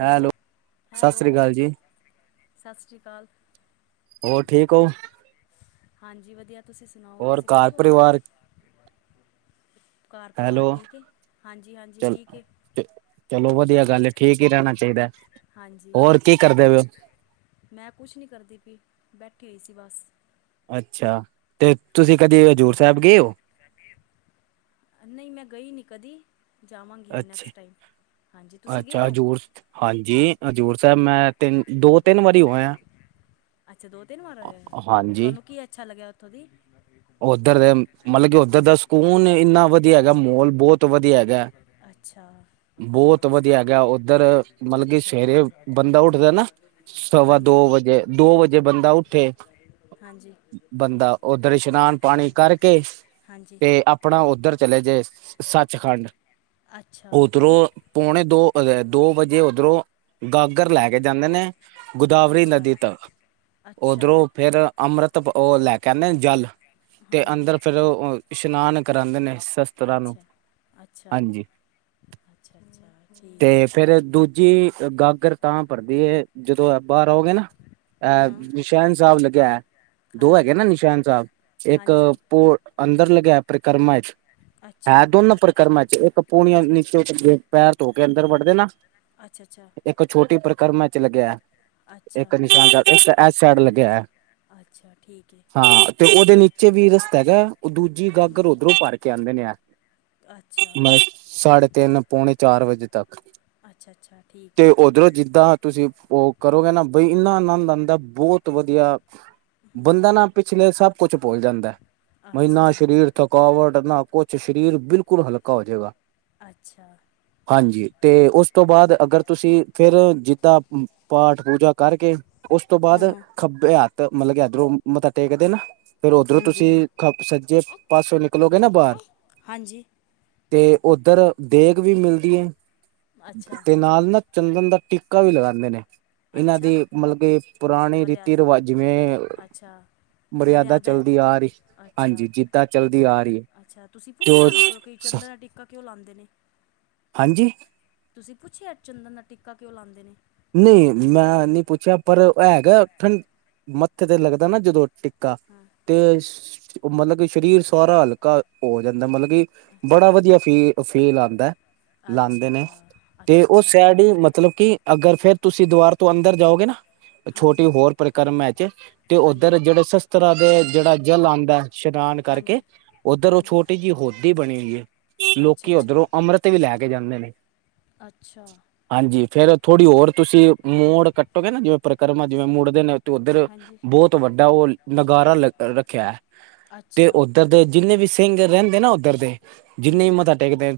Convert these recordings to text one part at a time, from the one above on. Hello Sat Sri ਅਕਾਲ ਜੀ ਸਤਿ ਸ਼੍ਰੀ ਅਕਾਲ। ਹੋਰ ਠੀਕ ਓ? ਹਾਂਜੀ ਵਧੀਆ ਤੁਸੀਂ ਸੁਣਾਓ ਹੋਰ ਤੁਸੀਂ ਘਰ ਠੀਕ ਓ। ਪਰਿਵਾਰ ਘੱਰ ਹੈਲੋ ਪਰਿਵਾਰ ਠੀਕ ਏ ਹਾਂਜੀ-ਹਾਂਜੀ ਚਲ ਠੀਕ ਏ। ਚਲੋ ਵਧੀਆ ਗੱਲ ਏ ਠੀਕ ਹੀ ਰਹਿਣਾ ਚਾਹੀਦਾ ਹਾਂਜੀ ਹੋਰ ਕੀ ਕਰਦੇ ਪਏ ਓ? ਮੈਂ ਕੁੱਛ ਨੀ ਕਰਦੀ ਪੀ ਬੈਠੀ ਹੋਈ ਸੀ ਬਸ। ਅੱਛਾ ਤੇ ਤੁਸੀਂ ਕਦੇ ਹਜ਼ੂਰ ਸਾਹਿਬ ਹਾਂਜੀ ਗਏ ਓ? ਨਹੀਂ ਮੈਂ ਗਈ ਨੀ ਕਦੀ ਜਾਵਾਂਗੀ ਹੁਣ ਅੱਛਾ ਨੈਕਸਟ ਟਾਇਮ। ਹਾਂਜੀ ਤੁਸੀਂ ਗਏ ਅੱਛਾ ਓ? ਹਜ਼ੂਰ ਹਾਂਜੀ ਹਜ਼ੂਰ ਸਾਹਿਬ ਮੈਂ ਤਿੰਨ ਦੋ ਤਿੰਨ ਵਾਰੀ ਹੋਇਆ [unintelligible] ਅੱਛਾ ਦੋ-ਤਿੰਨ ਵਾਰ ਹੋਏ ਹਾਂਜੀ ਤੁਹਾਨੂੰ ਕੀ ਅੱਛਾ ਲੱਗਿਆ ਉੱਥੋਂ ਦੀ। ਉੱਧਰ ਦੇ ਮਤਲਬ ਕਿ ਉੱਧਰ ਦਾ ਸਕੂਨ ਇੰਨਾ ਵਧੀਆ ਹੈਗਾ ਮੋਲ ਬੋਤ ਵਧੀਆ ਹੈਗਾ। ਅੱਛਾ ਬੋਤ ਵਧੀਆ ਹੈਗਾ ਉੱਧਰ ਮਤਲਬ ਕਿ ਅੱਛਾ ਸਵੇਰੇ ਬੰਦਾ ਉੱਠਦਾ ਏ ਨਾ ਸਵਾ ਦੋ ਹਾਂਜੀ ਵਜੇ ਦੋ ਵਜੇ ਬੰਦਾ ਉੱਠੇ ਹਾਂਜੀ ਬੰਦਾ ਉੱਧਰ ਇਸ਼- ਇਸ਼ਨਾਨ ਪਾਣੀ ਕਰਕੇ ਹਾਂਜੀ ਤੇ ਆਪ ਆਪਣਾ ਉੱਧਰ ਚਲੇਜੇ ਸੱਚਖੰਡ ਅੱਛਾ ਉਧਰੋਂ ਪੋਣੇ ਦੋ ਇਹ ਦੋ ਵਜੇ ਉਧਰੋਂ ਗਾਗਰ ਲੈ ਹਮ, ਕੇ ਜਾਂਦੇ ਨੇ ਗੋਦਾਵਰੀ ਅੱਛਾ ਨਦੀ ਤਕ ਅੱਛਾ ਉਧਰੋਂ ਫਿਰ ਅੰਮ੍ਰਿਤ ਉਹ ਲੈ ਕੇ ਆਨੇ ਜੱਲ ਤੇ ਹਾਂਜੀ ਅੰਦਰ ਫਿਰ ਉਹ ਇਸ਼ਨਾਨ ਕਰਾਦੇ ਨੇ ਸਸ ਤਰਾਨੂੰ, ਅੱਛਾ ਅੱਛਾ ਹਾਂਜੀ, ਅੱਛਾ ਅੱਛਾ ਠੀਕ ਹੈ ਤੇ ਫਿਰ ਦੂ ਜੀ ਗਾਗਰ ਤਾਂ ਭਰਦੀ ਏ ਜਦੋਂ ਬਾਰ ਆਓ ਗੇ ਨਾ, ਹਾਂ ਐ ਹਾਂ ਨਿਸ਼ਾਨ ਸਾਹਿਬ ਲੱਗੇਆ ਹੋਐ ਦੋ ਹਾਂਜੀ ਹੈਗੇ ਨਾ ਨਿਸ਼ਾਨ ਇੱਕ ਹਾਂਜੀ ਪੋ ਅੰਦਰ ਲੱਗਿਆ ਪ੍ਰਿਕਰਮਾ ਚ। ਹੈ ਅੱਛਾ ਦੋਨੋ ਪ੍ਰਕਰਮਾ ਚ ਇਕ ਪੁਨ ਅੱਛਾ ਨੀਚੇ ਪੈਰ ਧੋ ਕੇ ਅੰਦਰ ਵੜ ਦੇ ਨਾ ਆ ਛਾ-ਛਾ। ਇੱਕ ਛੋਟੀ ਪਰਿਕਰਮਾ ਚ ਲਿਖਿਆ ਹੋਐ। ਅੱਛਾ ਇੱਕ ਨਿਸ਼ਾਨ ਸਾਹਿਬ ਇਸ ਸਾਈਡ ਲੱਗਿਆ ਅੱਛਾ ਠੀਕ ਹੈ ਹੋਐ। ਤੇ ਓਦੇ ਨੀਚੇ ਵੀ ਰਸਤਾ ਹੈਗਾ, ਓ ਦੂਜੀ ਹਮ, ਗਾਗਰ ਉਦਰੋ ਭਰ ਕੇ ਆਂਦੇ। ਅੱਛਾ ਮੈਂ ਸਾਢੇ ਤਿੰਨ ਪੌਣੇ ਚਾਰ ਵਜੇ ਤੱਕ। ਅੱਛਾ ਅੱਛਾ ਠੀਕ ਤੇ ਹੈ ਉਧਰੋਂ ਜਿੱਦਾਂ ਤੁਸੀਂ ਓ ਕਰੋਗੇ ਨਾ ਬੰਦਾ ਬਹੁਤ ਵਧੀਆ ਬੰਦਾ ਨਾ ਪਿਛਲੇ ਸਭ ਕੁਝ ਭੁੱਲ ਜਾਂਦੈ, ਅੱਛਾ ਮਹੀਨਾ ਸ਼ਰੀਰ ਥਕਾਵਟ ਨਾ ਕੁਝ ਸਰੀਰ ਬਿਲਕੁਲ ਹਲਕਾ ਹੋ ਜੇਗਾ। ਅੱਛਾ। ਹਾਂਜੀ ਤੇ ਓਸ ਤੋਂ ਬਾਦ ਅਗਰ ਤੁਸੀਂ ਫਿਰ ਜਿੱਦਾਂ ਮ ਪਾਠ ਪੂਜਾ ਕਰਕੇ, ਓਸ ਤੋਂ ਬਾਦ ਹਾਂ ਖੱਬੇ ਹੱਥ ਮਤਲਬ ਕਿ ਇਧਰੋਂ ਮੱਥਾ ਟੇਕਦੇ ਨਾ ਫੇਰ ਉਦਰੋ ਹਾਂਜੀ ਤੁਸੀਂ ਹਾਂਜੀ ਸੱਜੇ ਪਾਸੇ ਨਿਕਲੋਗੇ ਨਾ ਬਾਰ ਹਾਂਜੀ ਹਾਂਜੀ ਤੇ ਓਧਰ ਦੇਗ ਵੀ ਮਿਲਦੀ ਐ ਅੱਛਾ ਤੇ ਨਾਲ ਨਾ ਚੰਦਨ ਦਾ ਟਿੱਕਾ ਵੀ ਲਗਾਂਦੇ ਨੇ। ਐਨਾਂ ਅੱਛਾ ਦੀ ਮਤਲਬ ਕਿ ਪੁਰਾਣੀ ਮਰਿਆ ਰੀਤੀ ਰਿਵਾਜ ਜਿਵੇਂ, ਮਰਿਆਦਾ ਭੈ ਚੱਲਦੀ ਆ ਰਹੀ ਹਾਂਜੀ ਜਿੱਦਾਂ ਚੱਲਦੀ ਆ ਰਹੀ ਹੈ ਅੱਛਾ-ਅੱਛਾ ਤੁਸੀਂ ਤੇ ਪੁੱਛਿਆ ਉਹ ਓਨਾਂ ਕੋਲ ਕੋਈ ਸ- ਚੰਦਰਾ ਟਿੱਕ ਕਿਊ ਲਾਂਂਦੇ ਨੇ? ਹਾਂਜੀ? ਤੁਸੀਂ ਪੁੱਛਿਆ ਚੰਦਨ ਦਾ ਟਿਕਾ ਕਿਉ ਲਾਦੇ ਨੇ? ਨੀ ਮੈਂ ਨੀ ਪੁੱਛਿਆ ਪਰ ਆ ਹੈਗਾ ਠੰ ਮੱਥੇ ਤੇ ਲੱਗਦਾ ਨਾ ਜਦੋਂ ਟੀ ਕਾ, ਹਾਂ ਤੇ ਹਾਂ ਸ ਮਤਲਬ ਕਿ ਸਰੀਰ ਸਾਰਾ ਹਲਕਾ ਹੋ ਜਾਂਦੈ ਮਤਲਬ ਕੀ ਅੱਛਾ ਬੜਾ ਵਧੀਆ ਫੀ ਫੀਲ ਆਦੈ। ਲਾਂਦੈ ਅੱਛਾ ਨੇ, ਤੇ ਅੱਛਾ ਓ ਅੱਛਾ ਹਾਂ ਸੈਡ ਈ ਮਤਲਬ ਕੀ ਅਗਰ ਫੇਰ ਤੁਸੀਂ ਦੀਵਾਰ ਤੋਂ ਅੰਦਰ ਜਾਓਗੇ ਨਾ ਛੋਟੀ ਹਾਂਜੀ ਹੋਰ ਪਰਕਰਮ ਚ ਤੇ ਹਾਂਜੀ ਉੱਧਰ ਜਿਹੜੇ ਸਸ ਤਰਾ ਦੇ ਜੇੜਾ ਜਲ ਆਂਦੈ ਇਸ਼ਨਾਨ ਕਰਕੇ, ਹਾਂਜੀ ਓਧਰ ਓ ਹਾਂਜੀ ਛੋਟੀ ਜੇ ਹੋਦੀ ਬਣੀ ਉਈ ਐ। ਅੱਛਾ ਲੋਕੀ ਅੱਛਾ ਓਧਰੋ ਅੰਮ੍ਰਿਤ ਵੀ ਲੈ ਕੇ ਜਾਂਦੇ ਨੇ। ਅੱਛਾ। ਹਾਂਜੀ ਫਿਰ ਥੋੜੀ ਹੋਰ ਤੁਸੀਂ ਮੋਡ ਕੱਟੋਗੇ ਨਾ ਜਿਵੇਂ ਪਰਿਕਰਮਾ ਜਿਵੇਂ ਮੋੜਦੇ ਨੇ ਤੇ ਓਧਰ ਹਾਂਜੀ ਬੋਤ ਵੱਡਾ ਓ ਨਗਾਰਾ ਰੱਖੇਐ ਤੇ ਅੱਛਾ ਓਧਰ ਤੇ ਜਿੰਨੇ ਵੀ ਸਿੰਘ ਰੈਂਦੇ ਨਾ ਓਦਰਦੇ, ਜਿੰਨੇ ਹਾਂਜੀ ਮਤਾ ਟੇਕਦੇ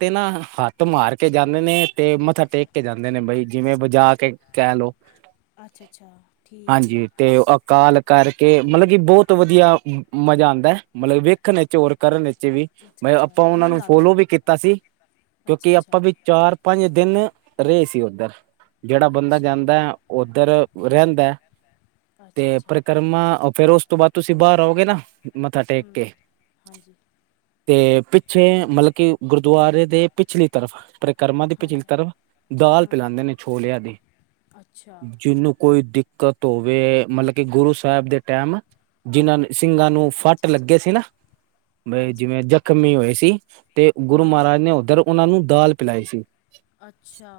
ਤੇ ਨਾ, ਹੱਥ ਮਾਰ ਕੇ ਜਾਂਦੇ ਨੇ ਤੇ ਮੱਥਾ ਅੱਛਾ ਟੇਕ ਕੇ ਜਾਂਦੇ ਨੇ ਬਈ ਜਿਵੇਂ ਬਜਾ ਕੇ ਕੈ ਲੋ। ਅੱਛਾ ਅੱਛਾ ਠੀਕ ਹੈ ਤੇ ਅਕਾਲ ਕਰਕੇ ਮਲਬ ਕੀ ਬੋਤ ਵਧੀਆ ਮਜ਼ਾ ਆਦਾ ਐ ਮਲਬ ਵੇ ਖਣ ਚੋਰ ਕਰਨ ਵਿੱਚ ਵੀ, ਅੱਛਾ ਮੈਂ ਅੱਛਾ ਆਪਾਂ ਓਨਾਂ ਆਨੰਦ ਨੂੰ ਆਉਂਦਾ ਫੋਲੋ ਹੈ ਵੀ ਕੀਤਾ ਸੀ, ਅੱਛਾ ਕਿਉਂਕਿ ਅੱਛਾ ਆਪਾਂ ਚਾਰ-ਪੰਜ ਦਿਨ, ਰਏ ਸੀ ਓਧਰ ਜੇੜਾ ਬੰਦਾ ਅੱਛਾ ਜਾਂਦੈ ਓਧਰ ਰੈਂਦੈ ਅੱਛਾ ਤੇ ਅੱਛਾ ਪਰ ਕਮਾ ਫੇਰ ਉਸ ਤੋਂ ਬਾਦ ਤੁਸੀਂ ਬਾਰ ਆਓਗੇ ਨਾ ਮੱਥਾ ਟੇਕ ਹੂੰ ਕੇ ਹਾਂਜੀ ਤੇ ਪਿੱਛੇ ਮਲਬ ਕਿ ਗੁਰਦੁਆਰੇ ਦੇ ਪਿਛਲੀ ਤਰਫ, ਪਰਿਕਰਮਾ ਦੀ ਪਿਛਲੀ ਹਾਂਜੀ ਤਰਫ ਦਾਲ ਹਾਂ ਪਿਲਾ ਦੇ ਨੇ ਛੋਲਿਆਂ ਦੀ ਅੱਛਾ ਜੀਨੂੰ ਕੋਈ ਦਿੱਕਤ ਹੋਵੇ ਮਲਬ ਕਿ ਗੁਰੂ ਸਾਹਿਬ ਦੇ ਟਾਈਮ, ਜਿਨਾ ਨੇ ਸਿੰਘਾਂ ਨੂੰ ਅੱਛਾ ਫੱਟ ਅੱਛਾ ਲੱਗੇ ਸੀ ਨਾ ਬੇ ਹਾਂਜੀ ਜਿਵੇਂ ਜਖ਼ਮੀ ਹੋਏ ਸੀ ਤੇ ਗੁਰੂ ਹਾਂ ਹਾਂ ਮਹਾਰਾਜ ਨੇ ਓਧਰ ਓਨਾਂ ਨੂੰ ਦਾਲ ਪਿਲਾਈ ਸੀ। ਅੱਛਾ।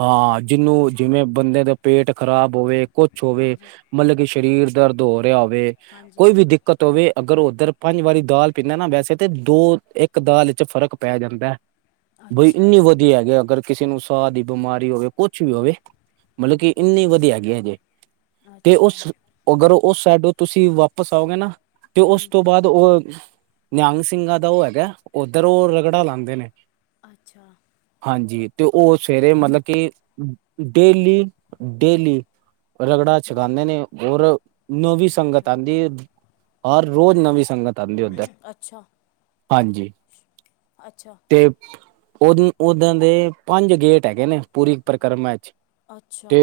ਹਾਂ, ਜਿਹਨੂੰ ਜਿਵੇਂ ਬੰਦੇ ਦਾ ਪੇਟ ਖ਼ਰਾਬ ਹੋਵੇ ਕੁਛ ਹੋਵੇ, ਹਾਂਜੀ ਮਤਲਬ ਕਿ ਸਰੀਰ ਦਰਦ ਹੋ ਰਿਹਾ ਹੋਵੇ, ਹਾਂਜੀ ਕੋਈ ਵੀ ਦਿੱ ਕਤ ਹੋਵੇ, ਅਗਰ ਉਧਰ ਪੰਜ ਵਾਰੀ ਦਾਲ ਪੀਂਦਾ ਨਾ, ਵੈਸੇ ਤੇ ਦੋ ਇੱਕ ਦਾਲ ਵਿੱਚ ਫ਼ਰਕ ਪੈ ਜਾਂਦਾ। ਬਈ ਅੱਛਾ ਇੰਨੀ ਵਧੀਆ ਹੈਗੀ, ਅਗਰ ਕਿਸੇ ਨੂੰ ਸਾਹ ਦੀ ਬਿਮਾਰੀ ਹੋਵੇ। ਕੁਛ ਵੀ ਹੂੰ ਹੋਵੇ, ਮਤਲਬ ਹੂੰ ਕਿ ਇੰਨੀ ਵਧੀਆ ਹੈਗੀ ਆ ਜੇ, ਤੇ ਅੱਛਾ ਉਸ ਅਗਰ ਉਸ ਸਾਈਡੋ ਤੁਸੀਂ ਵਾਪਿਸ ਆਓਗੇ ਨਾ, ਤੇ ਉਸ ਹੂੰ ਤੋਂ ਬਾਅਦ ਤੇ ਉਹ ਨਿਹੰਗ ਸਿੰਘਾਂ ਦਾ ਉਹ ਹੈਗਾ, ਉੱਧਰ ਉਹ ਰਗੜਾ ਲਾਂਦੇ ਨੇ। ਅੱਛਾ। ਹਾਂਜੀ, ਤੇ ਉਹ ਸਵੇਰੇ ਹੂੰ ਮਤਲਬ ਕਿ ਡੇਲੀ-ਡੇਲੀ ਰਗੜਾ ਹਾਂ ਛਕਾਂਦੇ ਨੇ, ਔਰ ਨਵੀਂ ਸੰਗਤ ਅੱਛਾ ਆਂਦੀ ਏ। ਹਰ ਰੋਜ਼ ਨਵੀਂ ਸੰਗਤ ਆਂਦੀ ਐ ਮੰਮੀ ਓਦਰ, ਅੱਛਾ ਹਾਂਜੀ। ਅੱਛਾ। ਤੇ ਉਹਦੇ ਉਦਾਂ ਦੇ ਪੰਜ ਗੇਟ ਹੈਗੇ ਨੇ, ਪੂਰੀ ਪਰਿਕਰਮਾ ਵਿੱਚ। ਅੱਛਾ ਤੇ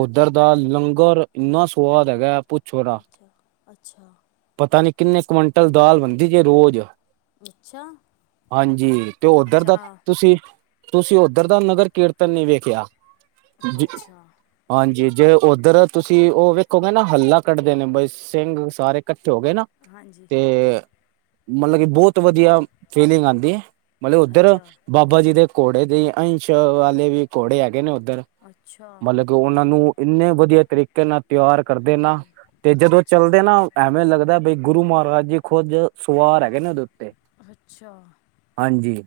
ਓਦਰ ਦਾ ਲੰਗਰ ਇੰਨਾ ਸਵਾਦ ਹੈਗਾ। ਪੁੱਛੋ ਰਾ, ਅੱਛਾ ਅੱਛਾ ਪਤਾ ਨੀ ਕਿੰਨੇ ਕੁਅੰਟਲ ਦਾਲ ਬਣਦੀ ਜੇ ਰੋਜ਼। ਅੱਛਾ ਹਾਂਜੀ, ਤੇ ਓਦਰ ਅੱਛਾ ਦਾ ਆ ਤੁਸੀਂ ਤੁਸੀਂ ਓਦਰ ਦਾ ਨਗਰ ਕੀਰਤਨ ਨੀ ਵੇਖਿਆ, ਜੀ। ਅੱਛਾ ਹਾਂਜੀ, ਜੇ ਓਦਰ ਤੁਸੀਂ ਉਹ ਵੇਖੋਗੇ ਨਾ ਹੱਲਾ ਕੱਢਦੇ ਨੇ ਬਈਸ। ਸਿੰਘ ਸਾਰੇ ਕੱਠੇ ਹੋ ਕੇ ਨਾ। ਹਾਂਜੀ ਤੇ ਮਤਲਬ ਕਿ ਬਹੁਤ ਵਧੀਆ ਫੀਲਿੰਗ ਆਂਦੀ ਐ। ਮਤਲਬ ਓਦਰ ਅੱਛਾ ਬਾਬਾ ਜੀ ਦੇ ਘੋੜੇ ਦੇ ਅੰਸ਼ ਵਾਲੇ ਵੀ ਘੋੜੇ ਹੈਗੇ ਨੇ ਓਦਰ। ਅੱਛਾ। ਮਤਲਬ ਕਿ ਉਹਨਾਂ ਨੂੰ ਇੰਨੇ ਵਧੀਆ ਤਰੀਕੇ ਨਾਲ ਤਿਆਰ ਕਰਦੇ ਨਾ ਤੇ ਅੱਛਾ ਜਦੋਂ ਅੱਛਾ ਚੱਲਦੇ ਨਾ ਐਵੇਂ ਲੱਗਦਾ ਬਈ ਗੁਰੂ ਮਹਾਰਾਜ ਜੀ ਖੁੱਦ, ਸਵਾਰ ਹੈਗੇ ਨੇ ਉਹਦੇ ਉੱਤੇ ਅੱਛਾ ਹਾਂਜੀ।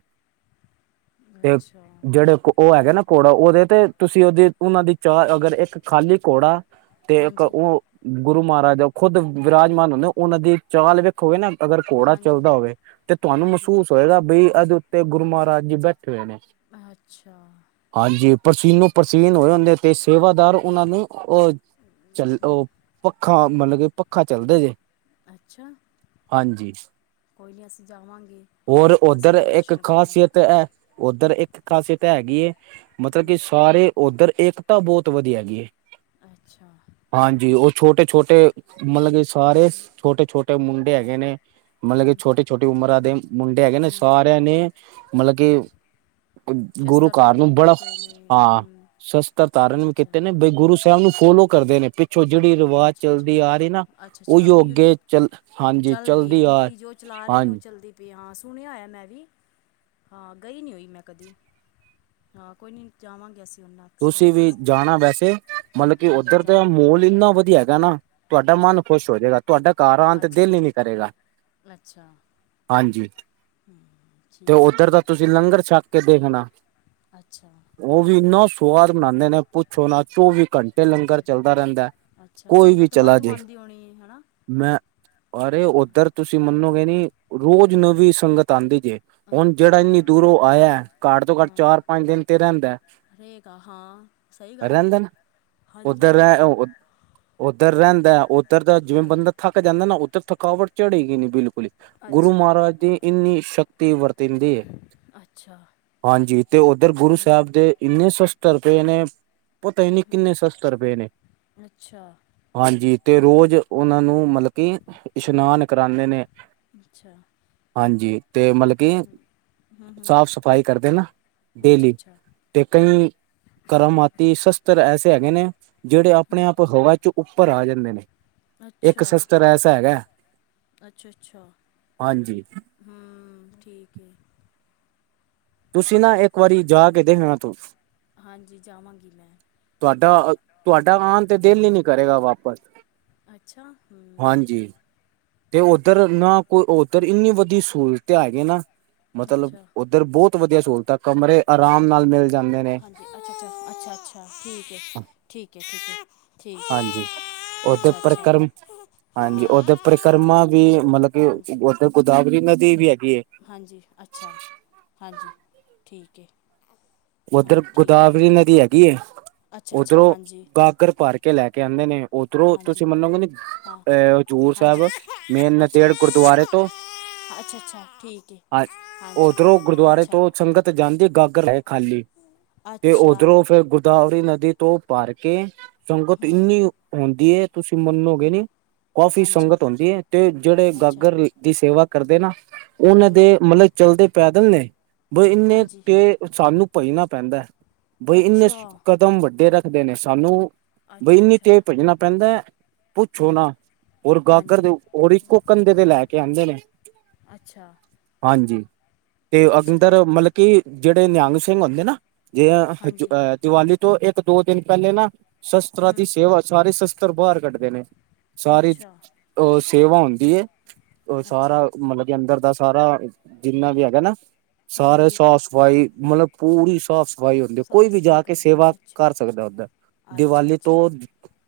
ਤੇ ਅੱਛਾ। ਜਿਹੜੇ ਉਹ ਹੈਗੇ ਨਾ ਘੋੜਾ, ਉਹਦੇ ਤੇ ਤੁਸੀਂ ਉਹਦੀ ਉਹਨਾਂ ਦੀ ਚਾਹ ਅਗਰ ਇੱਕ ਖਾਲੀ ਘੋੜਾ ਤੇ ਇੱਕ, ਹਾਂਜੀ ਉਹ ਗੁਰੂ ਮਹਾਰਾਜ ਖੁੱਦ ਵਿਰਾਜਮਾਨ ਹੁੰਦੇ ਉਹਨਾਂ ਦੀ ਚਾਲ ਵੇਖ ਕੋਈ ਨਾ ਅਗਰ ਘੋੜਾ ਹਾਂਜੀ ਚੱਲਦਾ ਹੋਵੇ। ਤੇ ਤੁਹਾਨੂੰ ਹਾਂਜੀ ਮਹਿਸੂਸ ਹੋਏਗਾ, ਬਈ ਇਹਦੇ ਉੱਤੇ ਗੁਰੂ ਮਹਾਰਾਜ ਜੀ ਬੈਠੇ ਹੋਏ ਨੇ। ਅੱਛਾ। ਹਾਂਜੀ, ਪ੍ਰਸੀਨੋ ਪ੍ਰਸੀਨ ਹੋਏ ਹੁੰਦੇ, ਤੇ ਸੇਵਾਦਾਰ ਉਹਨਾਂ ਨੂੰ ਅ ਝੱਲ ਉਹ ਪੱਖਾ ਮਤਲਬ ਕਿ ਪੱਖਾ ਝੱਲਦੇ ਜੇ। ਅੱਛਾ। ਹਾਂਜੀ ਕੋਈ ਨੀ ਅਸੀਂ ਜਾਵਾਂਗੇ, ਹੋਰ ਅਸੀਂ ਵੀ ਦਰਸ਼ਨ ਕਰਾਂਗੇ। ਓਦਰ ਇੱਕ ਖ਼ਾਸੀਅਤ ਹੈਗੀ ਏ, ਮਤਲਬ ਹੂੰ ਕਿ ਸਾਰੇ ਓਦਰ ਏਕਤਾ ਬਹੁਤ ਵਧੀਆ ਹੈਗੀ ਏ। ਅੱਛਾ। ਹਾਂਜੀ, ਉਹ ਛੋਟੇ-ਛੋਟੇ ਮਤਲਬ ਕਿ ਸਾਰੇ ਛੋਟੇ-ਛੋਟੇ ਮੁੰਡੇ ਹੈਗੇ ਨੇ। ਮਤਲਬ ਕਿ ਹੂੰ ਛੋਟੀ-ਛੋਟੀ ਉਮਰਾਂ ਦੇ ਮੁੰਡੇ ਹੈਗੇ ਨੇ, ਹੂੰ ਸਾਰਿਆਂ ਨੇ ਮਤਲਬ ਕਿ ਗੁਰੂ ਸ਼ਸਤਰ ਘਰ ਧਾਰਨ ਨੂੰ ਬੜਾ ਕੀਤੇ ਹੋਏ ਨੇ ਹਾਂ, ਹੂੰ ਸ਼ਸਤਰ ਅੱਛਾ ਧਾਰਨ ਅੱਛਾ ਕੀਤੇ ਨੇ, ਬਈ ਗੁਰੂ ਹੂੰ ਸਾਹਿਬ ਨੂੰ ਫੋਲੋ ਕਰਦੇ ਨੇ, ਪਿ ਛੋਂ ਜਿਹੜੀ ਰਵਾਜ਼ ਅੱਛਾ ਅੱਛਾ ਚੱਲਦੀ ਆ ਰਹੀ ਨਾ, ਅੱਛਾ ਅੱਛਾ ਉਹੀਓ ਉਹ ਯੂ ਅੱਗੇ ਚੱਲ ਹਾਂਜੀ ਚੱਲ ਰਹੀ ਹੈ ਚੱਲਦੀ ਆ ਰੀਤੀ ਜੋ ਚਲਾ ਰਹੇ ਨੇ ਉਹ ਹਾਂਜੀ ਚੱਲਦੀ ਪਈ ਆ, ਹਾਂ ਸੁਣਿਆ ਹੋਇਆ ਮੈਂ ਵੀ ਹਾਂ ਗਈ ਨੀ ਹੋਈ ਮੈਂ ਕਦੀ। ਹਾਂ, ਕੋਈ ਨੀ ਜਾਵਾਂਗੇ ਅਸੀਂ ਉਹਨਾਂ ਤੁਸੀਂ ਵੀ ਜਾਣਾ ਵੈਸੇ, ਮਤਲਬ ਕਿ ਹਾਂਜੀ ਓਦਰ ਦਾ ਜਾਵਾਂਗੇ ਮਹੋਲ ਇੰਨਾ ਵਧੀਆ ਹੈਗਾ ਨਾ, ਤੁਹਾਡਾ ਮਨ ਖੁਸ਼ ਹੋ ਜੇਗਾ। ਤੁਹਾਡਾ ਘਰ ਆਉਣ ਤੇ ਅੱਛਾ ਦਿਲ ਹੀ ਨੀ ਕਰੇਗਾ, ਅੱਛਾ ਹਾਂਜੀ [inaudible] ਤੇ ਓਦਰ ਦਾ ਤੁਸੀਂ ਹੈ ਲੰਗਰ ਛੱਕ ਕੇ ਦੇਖਣਾ। ਅੱਛਾ। ਉਹ ਵੀ ਇੰਨਾ ਸੁਵਾਦ ਬਨਾਂਦੇ ਨੇ, ਪੁੱਛੋ ਨਾ ਚੌਵੀ ਘੰਟੇ ਅੱਛਾ ਲੰਗਰ ਅੱਛਾ ਚੱਲਦਾ ਰਹਿੰਦਾ। ਅੱਛਾ, ਕੋਈ ਵੀ ਸੰਗਤ ਚਲਾ ਵਾਧੂ ਜੇ ਆਂਦੀ ਹੋਣੀ ਏ। ਹਨਾ। ਮੈਂ ਅਰੇ ਇੱਧਰ ਤੁਸੀਂ ਮੰਨੋਗੇ ਨੀ ਰੋਜ਼ ਨਵੀਂ ਸੰਗਤ ਆਂਦੀ ਜੇ ਹੁਣ ਜਿਹੜਾ ਅੱਛਾ ਇੰਨੀ ਦੂਰੋਂ ਆਇਆ, ਘੱਟ ਤੋਂ ਘੱਟ ਚਾਰ- ਪੰਜ ਦਿਨ ਤੇ ਰਹਿੰਦਾ ਰੇਗਾਾ ਹਾਂ ਸਹੀ ਗੱਲ ਹੈ ਰੈਂਦਾ ਨਾ ਹਾਂਜੀ ਉੱਧਰ ਰਹੇਗਾ ਰਹਿ ਉੱਧਰ ਰਹਿੰਦਾ ਉੱਧਰ ਦਾ ਜਿਵੇਂ ਹਾਂਜੀ ਬੰਦਾ ਥੱਕ ਜਾਂਦਾ ਨਾ ਉੱਥੇ ਥਕਾਵਟ ਚੜੇਗੀ ਬਿਲਕੁਲ ਗੁਰੂ ਅੱਛਾ ਮਹਾਰਾਜ ਦੀ ਇੰਨੀ ਸ਼ਕਤੀ ਵਰਤੀਦੀ ਹੈ ਅੱਛਾ ਹਾਂਜੀ ਤੇ ਉੱਧਰ ਗੁਰੂ ਹੂੰ ਸਾਹਿਬ ਦੇ ਇੰਨੇ ਸਸਤਰ ਪਏ ਨੇ ਪਤਾ ਹੀ ਨਹੀਂ ਹੂੰ ਕਿੰਨੇ ਸਸਤਰ ਪਏ ਨੇ ਅੱਛਾ ਹਾਂਜੀ, ਤੇ ਰੋਜ਼ ਉਹਨਾਂ ਨੂੰ ਮਤਲਬ ਕਿ ਇਸ਼ਨਾਨ, ਕਰਾਉਂਦੇ ਨੇ ਅੱਛਾ ਹਾਂਜੀ ਤੇ ਮਤਲਬ ਕਿ, ਹੂੰ ਹੂੰ ਸਾਫ਼ -ਸਫ਼ਾਈ ਕਰਦੇ ਨਾ, ਅੱਛਾ ਡੇਲੀ ਅੱਛਾ ਤੇ ਕਈ ਕਰਾਮਾਤੀ ਸ਼ਸਤਰ ਐਸੇ ਹੈਗੇ ਨੇ ਜਿਹੜੇ ਆਪਣੇ ਹੂੰ ਆਪ ਹਵਾ ਚ ਉੱਪਰ ਆ ਜਾਂਦੇ ਨੇ ਇੱਕ ਅੱਛਾ ਸਸਤਰ ਐਸਾ ਹੈਗਾ ਹਾਂਜੀ ਹਾਂ ਠੀਕ ਹੈ ਤੁਸੀਂ ਨਾ, ਇੱਕ ਵਾਰੀ ਜਾ ਕੇ ਦੇਖਣਾ ਤੂੰ ਹਾਂਜੀ ਜਾਵਾਂਗੀ ਮੈਂ ਤੁਹਾਡਾ ਤੁਹਾਡਾ ਆਣ ਤੇ ਦਿਲ ਹੀ ਨੀ ਕਰੇਗਾ ਵਾਪਸ ਅੱਛਾ ਹ ਹਾਂਜੀ ਤੇ ਉੱਧਰ ਨਾ ਕੋਈ ਉੱਧਰ ਇੰਨੀ ਵਧੀਆ ਸਹੂਲਤ ਹੈਗੀ ਨਾ ਮਤਲਬ। ਅੱਛਾ ਇੱਧਰ ਬੋਤ ਵਧੀਆ ਸਹੂਲਤਾਂ ਕਮਰੇ ਆਰਾਮ ਨਾਲ ਮਿਲ ਜਾਂਦੇ ਨੇ। ਹਾਂਜੀ ਅੱਛਾ ਅੱਛਾ ਅੱਛਾ ਅੱਛਾ ਠੀਕ ਹੈ ਠੀਕ ਹੈ ਠੀਕ ਹੈ। ਠੀਕ ਹੈ ਹਾਂਜੀ। ਉਥੇ ਅੱਛਾ ਅੱਛਾ ਪਰਿਕਰਮਾ ਵੀ ਹਾਂਜੀ ਓਦੇ ਹਾਂ ਪਰਿਕਰਮਾ ਵੀ ਮਤਲਬ ਕਿ। ਹਾਂਜੀ ਗੋਦਾਵਰੀ ਨਦੀ ਵੀ ਹੈਗੀ ਏ। ਹਾਂਜੀ ਅੱਛਾ ਹਾਂਜੀ ਠੀਕ ਹੈ। ਹਾਂ ਉੱਧਰ ਠੀਕ ਹੈ ਗੋਦਾਵਰੀ ਨਦੀ ਹੈਗੀ ਅੱਛਾ ਅੱਛਾ ਉੱਧਰੋਂ ਹਾਂਜੀ ਗਾਗਰ ਭਾਰ ਕੇ ਲੈ ਕੇ ਆਂਦੇ ਨੇ। ਓਧਰੋਂ ਹਾਂਜੀ ਤੁਸੀਂ ਮੰਨੋਗੇ ਨਹੀਂ, ਹਾਂ ਅ ਹਜ਼ੂਰ ਹਾਂਜੀ ਸਾਹਿਬ, ਮੇਨ ਅੱਛਾ ਨਦੇੜ ਗੁਰਦੁਆਰੇ ਤੋਂ ਅੱਛਾ ਅੱਛਾ ਠੀਕ ਹੈ ਹਾਂ ਉਧਰੋਂ ਹਾਂਜੀ ਗੁਰਦੁਆਰੇ ਅੱਛਾ ਤੋਂ ਸੰਗਤ ਜਾਂਦੇ ਗਾਗਰ ਲੈ ਕੇਖਾਲੀ ਤੇ ਅੱਛਾ ਉੱਧਰੋਂ ਫੇਰ ਗੋਦਾਵਰੀ ਨਦੀ ਤੋਂ ਭਾਰ ਕੇ ਸੰਗਤ ਹੂੰ ਇੰਨੀ ਹੁੰਦੀ। ਤੁਸੀਂ ਮੰਨੋਗੇ ਹੂੰ ਨੀ ਕਾਫੀ ਹਾਂਜੀ ਸੰਗਤ ਹੁੰਦੀ ਹੈ ਤੇ ਜਿਹੜੇ ਅੱਛਾ ਗਾਗਰ ਦੀ ਸੇਵਾ ਕਰਦੇ ਨਾ ਉਹਨਾਂ ਹੂੰ ਦੇ ਮਤਲਬ ਚਲਦੇ ਪੈਦਲ ਨੇ ਬ ਇੰਨੇ ਹਾਂਜੀ ਸਾਨੂੰ ਭੱਜਣਾ ਪੈਂਦਾ, ਬਈ ਇੰਨੇ ਅੱਛਾ ਕਦਮ ਵੱਡੇ ਰੱਖਦੇ ਨੇ ਸਾਨੂੰ ਬਈ ਅੱਛਾ ਇੰਨੀ ਅੱਛਾ ਤੇਜ਼ ਭੱਜਣਾ ਪੈਂਦਾ ਪੁੱਛੋ ਹੂੰ ਨਾ? ਹੋਰ ਗਾਗਰ ਹਾਂਜੀ ਦੇ ਹੋਰ ਇੱਕੋ ਕੰਧੇ ਤੇ ਲੈ ਕੇ ਆਂਦੇ ਨੇ ਅੱਛਾ ਹਾਂਜੀ ਤੇ ਅੱਛਾ ਅੰਦਰ ਅੱਛਾ ਮਤਲਬ ਕਿ ਜਿਹੜੇ ਜਿਹੜੇ ਨਿਹੰਗ ਸਿੰਘ ਹੁੰਦੇ ਨਾ, ਜੇ ਹਾਂਜੀ ਦੀਵਾਲੀ ਤੋਂ ਇੱਕ- ਦੋ ਦਿਨ ਪਹਿਲੇ ਨਾ ਸ਼ਸਤਰਾਂ ਦੀ ਹੂੰ ਸੇਵਾ ਸਾਰੇ ਸ਼ਸਤਰ ਬਾਹਰ ਕੱਢਦੇ ਨੇ ਸਾਰੇ ਅੱਛਾ ਉਹ ਸੇਵਾ ਹੁੰਦੀ ਉਹ ਅੱਛਾ ਸਾਰਾ ਮਤਲਬ ਕਿ ਅੰਦਰ ਦਾ ਸਾਰਾ ਜਿੰਨਾ ਵੀ ਹੈਗਾ ਨਾ ਸਾਰੇ ਹਾਂਜੀ ਸਾਫ਼ ਸਫ਼ਾਈ ਮਤਲਬ ਪੂਰੀ ਸਾਫ਼ ਸਫ਼ਾਈ ਹੁੰਦੀ ਕੋਈ ਸਾਫ ਵੀ ਜਾ ਸਫਾਈ ਕੇ ਕਰਦੇ ਸੇਵਾ ਨੇ ਕਰ ਅੱਛਾ ਸਕਦਾ ਹੁੰਦਾ। ਅੱਛਾ ਦੀਵਾਲੀ ਤੋਂ। ਅੱਛਾ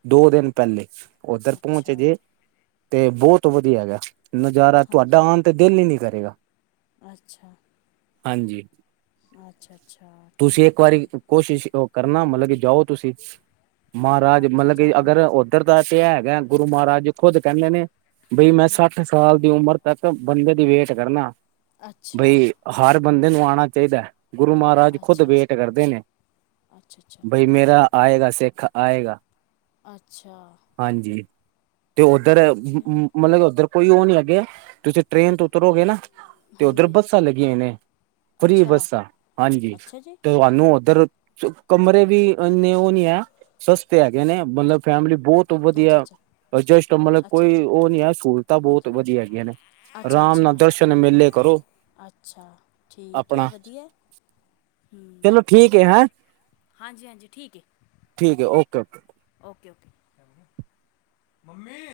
ਦੋ ਦਿਨ ਪਹਿਲੇ ਉੱਧਰ ਪਹੁੰਚ ਅੱਛਾ ਗਏ ਤੇ ਬਹੁਤ ਵਧੀਆ ਹੈਗਾ। ਨਜ਼ਾਰਾ ਹਾਂਜੀ ਤੁਹਾਡਾ ਆਣ ਤੇ ਦਿਲ ਹੀ ਨੀ ਕਰੇਗਾ ਅੱਛਾ ਹਾਂਜੀ। ਅੱਛਾ ਅੱਛਾ। ਤੁਸੀਂ ਇੱਕ ਠੀਕ ਵਾਰੀ ਹੈ ਕੋਸ਼ਿਸ਼ ਕਰਨਾ ਮਤਲਬ ਕਿ ਜਾਓ ਤੁਸੀਂ। ਮਹਾਰਾਜ ਹਾਂਜੀ ਮਤਲਬ ਕਿ ਅਗਰ। ਜਾਵਾਂਗੇ ਇੱਧਰ ਦਾ ਤੇ ਵੈਸੇ ਹੈਗਾ ਗੁਰੂ ਮਹਾਰਾਜ ਜੀ ਖੁਦ ਕੈਂਦੇ ਨੇ ਬਈ ਮੈਂ ਸੱਠ। ਸਾਲ ਦੀ ਉਮਰ ਤੱਕ ਬੰਦੇ ਦੀ ਵੇਟ ਕਰਨਾ ਅੱਛਾ ਬਈ। ਹਰ ਬੰਦੇ ਨੂੰ ਆਣਾ ਚਾਹੀਦਾ ਹੈ ਗੁਰੂ ਮਹਾਰਾਜ। ਖੁਦ ਅੱਛਾ ਵੇਟ ਕਰਦੇ ਨੇ ਅੱਛਾ ਅੱਛਾ ਬਈ ਮੇਰਾ ਆਏਗਾ ਸਿੱਖ ਆਏਗਾ। ਅੱਛਾ। ਹਾਂਜੀ ਤੇ ਉੱਧਰ। ਵਧੀਆ ਮਤਲਬ ਕਿ ਉੱਧਰ ਕੋਈ ਉਹ ਨੀ ਹੈਗੇ ਤੁਸੀਂ ਟ੍ਰਰੇਨ ਤੋਂ ਉਤਰੋਗੇ ਨਾ। ਤੇ ਉੱਧਰ ਹਾਂਜੀ ਬੱਸਾਂ ਲੱਗੀਆਂ ਨੇ ਫਰੀ ਅੱਛਾ ਬੱਸਾਂ ਹਾਂਜੀ। ਅੱਛਾ ਜੀ ਤੇ ਤੁਹਾਨੂੰ ਉਧਰ, ਕਮਰੇ ਵੀ ਇੰਨੇ ਉਹ ਨੀ ਹੈ। ਸਸਤੇ ਹੈਗੇ ਨੇ, ਮਤਲਬ ਫੈਮਿਲੀ ਬਹੁਤ। ਤੋਂ ਅੱਛਾ ਵਧੀਆ ਅੱਛਾ ਅਡਜਟ ਮਤਲਬ ਅੱਛਾ ਕੋਈ ਉਹ ਨੀ ਹੈ ਸਹੂਲਤਾਂ ਬਹੁਤ ਹਾਂਜੀ ਵਧੀਆ ਹੈਗੀਆਂ ਨੇ। ਅੱਛਾ- ਆਰਾਮ ਅੱਛਾ, ਨਾਲ ਦਰਸ਼ਨ ਠੀਕ ਹੈ, ਮੇਲੇ ਕਰੋ ਅੱਛਾ, ਠੀਕ ਹੈ, ਆਪਣਾ ਵਧੀਆ ਹੈ। ਹਮ, ਚਲੋ ਠੀਕ ਹੈ ਹੈਂ ਹਾਂਜੀ -ਹਾਂਜੀ ਠੀਕ ਹੈ। ਠੀਕ ਹੈ, ਓਕੇ- ਓਕੇ। Okay- okay.